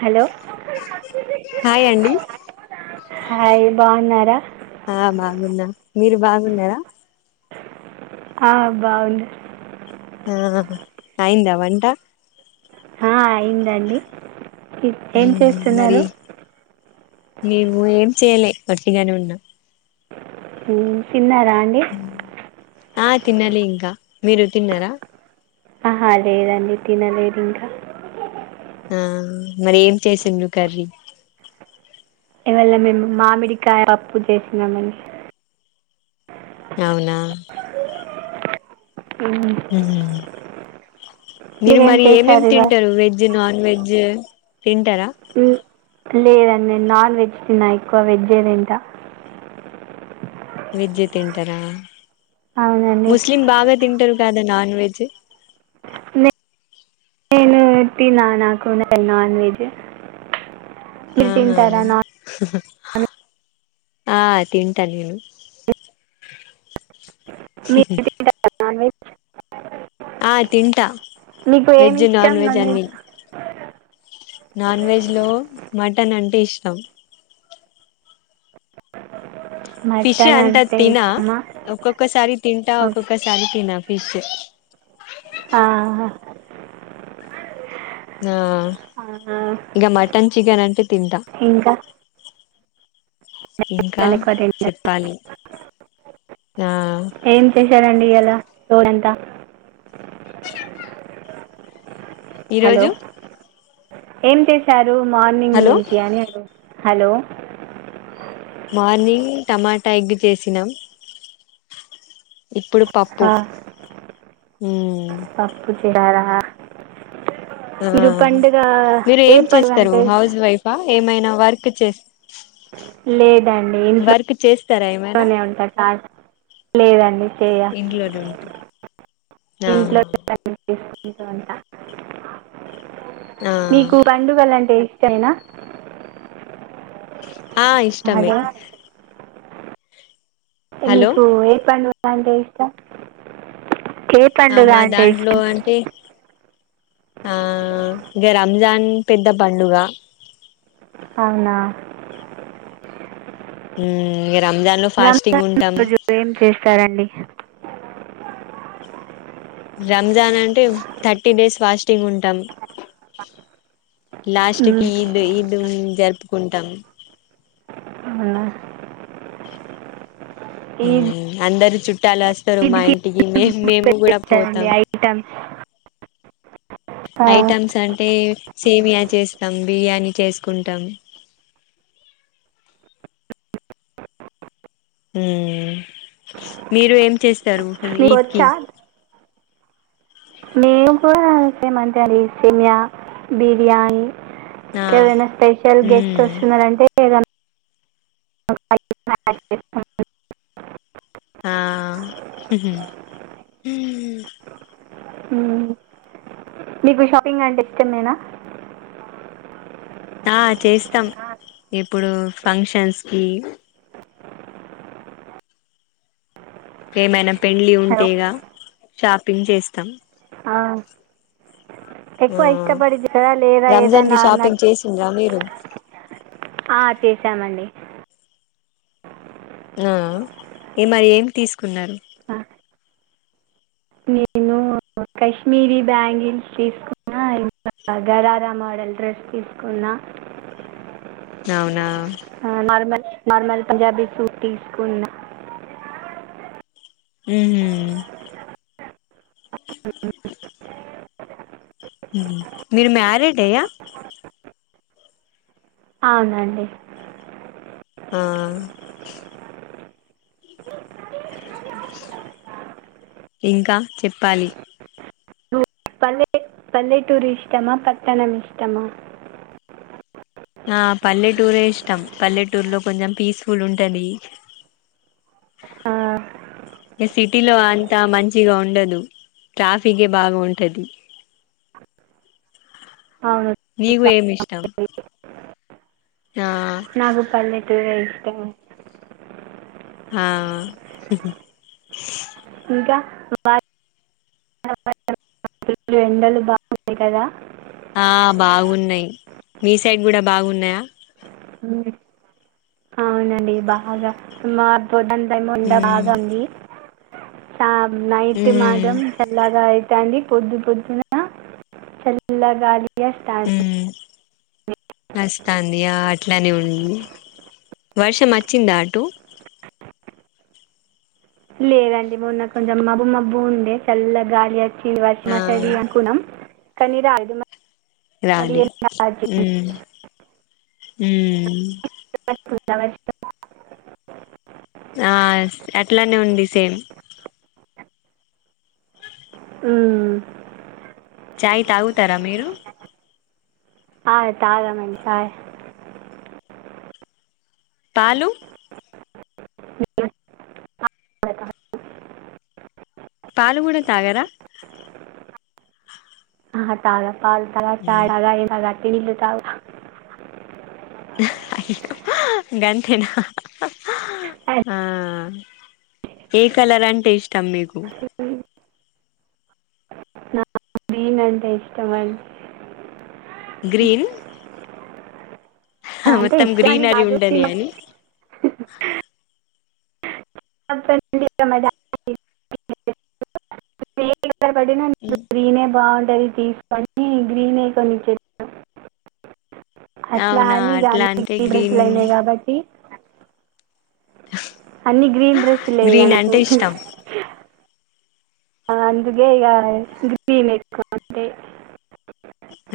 Hello hi అండి hi బాగున్నారా ఆ బాగున్నా మీరు బాగున్నారా ఆ బాగుంది ఆ అయందా వంట అయిందండి ఏం చేస్తున్నారు మేవు ఏం చేయాల వట్టిగానే ఉన్నా తిన్నారా అండి ఆ తినాలి ఇంకా మీరు తిన్నారా ఆహా లేదండి తినలేదు ఇంకా ఆ మరి ఏం చేసింది కర్రీ ఇవల్ల మేము మామిడికాయ అప్పు చేసినామం అవునా ఉమ్, హ మీరు మీరేం మరి ఏమేమి చేశారు ఇవాళ తింటారు వెజ్ నాన్ వెజ్ తింటారా లేదండి నాన్ వెజ్ తిన ఎక్కువ వెజ్ తింట విజ్ తింటారా అవునండి ముస్లిం బాగా తింటారు కదా నన్ వెెజ్ నే- నేను తిన నాకు ఉన్న నాన్ వెజ్ మీరు ఆహా తింటారా నాన్ హ ఆ తింటా నేను స మీరు తింటారా నాన్ వెజ్ ఆ తింటా మీకు ఏమి వెజ్ ఇష్టం నాన్ వెజ్ అన్ని నాన్ వెజ్లో మ మటన్ అంటే ఇష్టం అ ఫిష్ అంత తిన ఒక్కొక్కసారి తింటా ఓకే ఒక్కొక్కసారి తినన్ ఫిష్ ఆహ ఆ ఇక మటన్ చికెన్ అంటే తింటా ఇంకా ఇంకా మటన్ ఎక్కువ తింటారు చెప్పాలి ఆ ఏం చేశారంండి ఇయాల తోడంతా హలో ఈరోజు ఏం చేశారు మార్నింగ్ హలో నుంచి అని హలో మార్నింగ్ టమాట ఎగ్ చేసినాం ఇప్పుడు పప్పు ఉమ్ పప్పుూ తిండార ఆ మీరు ఏ ఏం పండుగ చేస్తారు అంటే ఇష్టం హౌస్ వైఫా ఏమైన వర్క్ చేస్ లేదండి ఇంట్ వర్క్ చేస్తారా ఏమైనా లోనే ఉంట కాక్ లేదండి చేయ ఇంట్లోనే ఉంటా ఇంట్లో ఆ [unintelligible] ఆ [unintelligible] మీకు పండుగల అంటే ఇష్టమేన ఆ ఇష్టమే అంటె హలో మీకు ఏ పండుగ లంటే ఇష్టం ఏ అ పండుగ మా అంటే దాంట్లో ఇష్టం అంటే ఆ ఇక రంజాన్ పెద్ద పండుగ అవున మ్ ఇక రంజాన్లో ఫాస్టింగ్ ఉంటాం రోజు ఏం చేస్తారండి రంజాన్ అంటే థర్టీ డేస్ ఫాస్టింగ్ ఉంటుంది ఉమ్ లాస్ట్ కి మ్మ్. ఈద్ ఈదు జరుపు ఉంటామ్ హవున అందర్ చుట్టాలొస్తారు మా ఈద్కి ఇంటికి మే ఏం మేము కూడా చేస్తారండి పోతాం ఐటమ్స్ ఆ, ఐటమ్స్ అంటే సేమియా చేస్తాం బిర్యానీ చేస్కుంటాం మీరు ఏం చేస్తారు అసల మీకు ఈద్ కి వచ్చా మేము కూడ సేమంతె రసిమయా బిర్యానీ ఆ ఇంకేదైన స్పెషల్ గెస్ట్ మ్మ్ వస్తున్నారంటే [inaudible] ఆ ఉహ్ ఉమ్ మీకు షాపింగ్ అంటే ఇష్టమేనా ఆ చేస్తాం ఇప్పుడో ఫంక్షన్స్ కి ఏమైన పెళ్లి ఉంటే హలో ఇగ షాపింగ్ చేస్తాం ఆ ఆ ఎక్కువ ఇష్టపడిద్ది కదా లేదా ఏద రంజాన్ కి నా న షాపింగ్ చేసిండ్రా మీరు ఆ చేసామండి ఆ ఈ మ ఏమ్ తీసుకున్నారు త నేను కశ్మీరీ బ్యాంగిల్స్ తీసుకున్నా ఇగారారా మోడల్ డ్రెస్ తీసుకున్నా అవునా ఆ, నార్మల్ నార్మల్ పంజాబీ సూట్ తీసుకున్న ఉహూ మీరు మ్యారేడ్ేయా అవునండి ఆ ఇంకా చెప్పాలి పల పల్లెటూరు ఇష్టమా పట్టణం ఇష్టమా ఆ పల్లెటూరే ఇష్టం పల్లెటూర్ లో కొంచెం పీస్ఫుల్ ఉంటాది ఆ, ఇగ సిటీలో అంతా మంచిగా ఉండదు ట్రాఫిక్కే బాగా ఉంటాది అవును నీగు ఏమీ ఇష్టం ఆ నాకు పల్లెటూరు ఎ ఇష్టం హ ఇంకా బాయ లు ఎండలు బాగున్నాయి కదా ఆ బాగున్నాయి మీ సైడ్ కూడా బాగున్నాయా అవునండి బాగా మా సదన్ టై ఉండ ఉమ్ భాగంది సా నైట్ ఉమ్ మాత్రం చల్లగాయి ాండి పొద్దు పొద్దున చల్లగాలియా స్టార్ట్ ఉమ్ వస్తాంది ఆ అట్లానే ఉంది వర్షం వచ్చిందా అటు లేదండి మొన్న కొంచెం మబ్బు మబ్బు ఉండే చల్ల గాలి అ చి ఇగ వర్షం ఆ అత్తది అనుకున్నాం కానీ రాలే రాలే ఉ ఉమ్ తు [unintelligible] ఆ అట్లానే ఉంది సేమ్ ఉమ్ చాయ్ తాగుతారా మీరు ఆ తగ్గం మండి చాయ్ పాలు [unintelligible] కూడా తాగాం. పాలు కూడా తగ్గారా ఆహా తగా పాలు తాగ ఉమ్. చాయ్ తాగ వట్టి నీళ్ళు తగ్గుతా గాంతేనా ఐస్ ఆ ఏ కలర్ అంటే ఇష్టం మీకు క్రీమ్. నా గ్రీన్ అంటే ఇష్టమండి గ్రీన్ హ అంటే మొత్తం ఇష్టమని గ్రీనరీ కాదు ఉండనీ చిన్న అని [unintelligible] గ్రీన్ ఏ బాగుంట [unintelligible] తీసుకొని గ్రీన్ కొనీచ్చ అట్లా అవునా అని ఇగ అట్లా అని అంటే డ్రెస్సులు గ్రీన్ అయినాయి కాబట్టి అన్నిీ గ్రీన్ డ్రెస్సులేయిగా గ్రీన్ నాకు అంటే ఇష్టం అందుకే ఇగ గ్రీన్ ఎక్కువ అంటే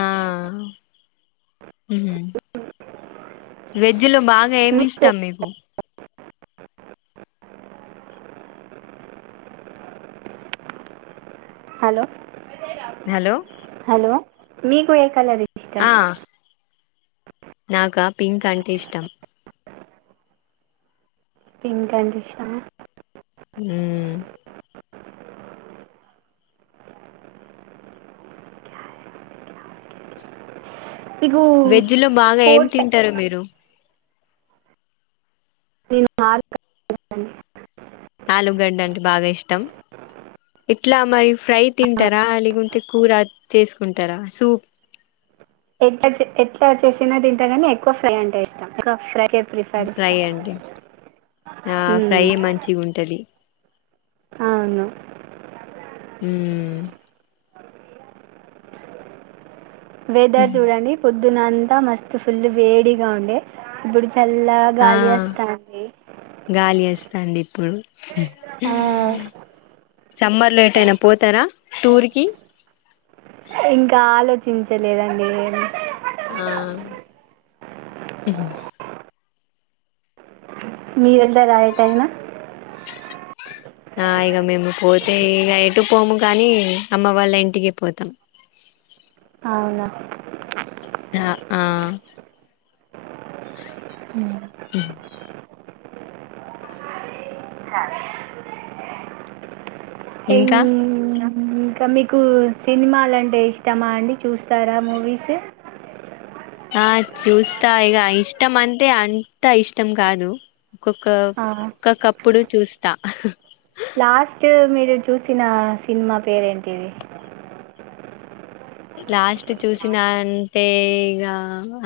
ఆ ఉహు వెజ్ లో బాగా ఏమ్ ఇష్టం మీకు హలో హలో హలో మీకు ఏ కలర్ ఇష్టం ఆ నాకా పింక్ అంటే ఇష్టం పింక్ అంటే ఇష్టమా ఉమ్ మీకు వెజ్ లో బాగా ఏం స్పోర్ట్స్ తింటారు మీరు నేనుండి [unintelligible] ఆలుగడ్డ అంటే బాగా ఇష్టం ఇట్లా మరి ఫ్రై తింటారా లేకుంటే కూర చేసుకుంటారా సూప్ ఎట్లా ఎట్లా చేసినా తింటకాని ఎక్కువ ఫ్రై అంటే ఇష్టం ఎక్కువ ఫ్రై ఫ్రై అంటే ఆ ఫ్రై మ్మ్. మంచి గుంటది అవును ఉమ్ వెదర్ జూడండి పొద్దునంతా మస్త్ ఫుల్ వేడిగా ఉండే ఇప్పుడు చల్ల ఆ గాలి వస్తాంది తండిప్పుడు ఉమ్ సమ్మర్ లో ఏటైనా పోతారా టూర్ కి ఇంకా ఆలోచించలేదండి ఆ హుహూ మీరేళ్ళరా యెటైనా ఆ ఇగ మేము పోతే ఇగ ఎటు పోము గానీ అమ్మ వాళ్ళ ఇంటికి పోతాం అవునా ఆ ఆ మ్మ్. ఉమ్ ఇంకా ఇంగా ఇంకా మీకు సినిమాలంటే ఇష్టమా అండి చూస్తారా మూవీస్ ఆ చూస్తా ఇగ ఇష్టం అంటే అంత ఇష్టం కాదు ఒక్కొక్క ఒకొకప్పుడు చూస్తా లాస్ట్ మీరు చూసిన సినిమా పేరేంటిది లాస్ట్ చూసిన అంటే ఇగ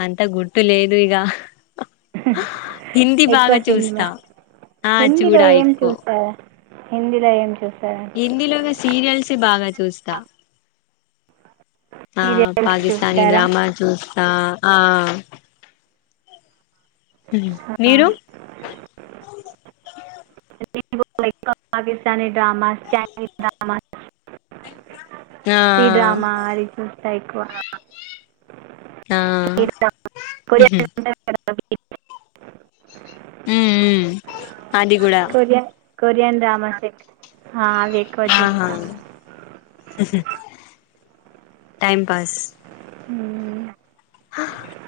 అంత గుర్తు లేదు ఇగ హిందీ ఎక్కువ బాగా సినిమా చూస్తా ఆ హిందీలో చూడా ఏం ఎక్కువ చూసారా హిందీలో ఏం చూ హిందీలోనే సీరియల్స్ బాగా చూస్తా ఆ సీరియల్స్ పాకిస్తానీ చూస్తారా డ్రామా చూస్తా ఆ మీరు పాకిస్తానీ డ్రామా చైనీస్ డ్రామా ఆ సి డ్రామా అది చూస్తా ఎక్కువ ఆ ఉహు [unintelligible] ఉమ్ ఉమ్ అది గూడా కొరియన్ కొరియన్ డ్రామాసే ఆహా టైం పాస్ ఉమ్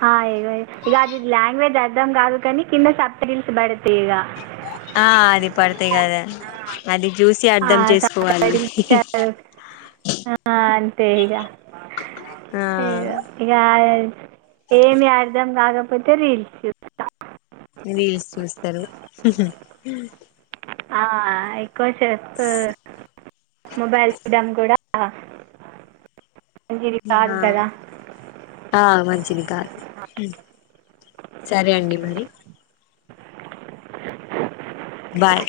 హాయిగ ఇగ అది లాంగ్వేజ్ అర్థం గాదు గానీ కింద సబ్ టిల్స్ బడ్ ఆ అది పడ్డాయి గదా జూసి అర్ధం చేసుకోవాలి సంప్రదించారు అంతే ఇగ ఆ ఇగ ఇగ ఏమి అర్థం గాక పోతే రూల్స్ జూస్త రీల్స్ చూస్తరు ఆ ఎక్కువ సేపు మొబైల్ చూడం గూడా ఆ ఆ ఆ మంచిది కాదు సరే అండి మరి బాయ్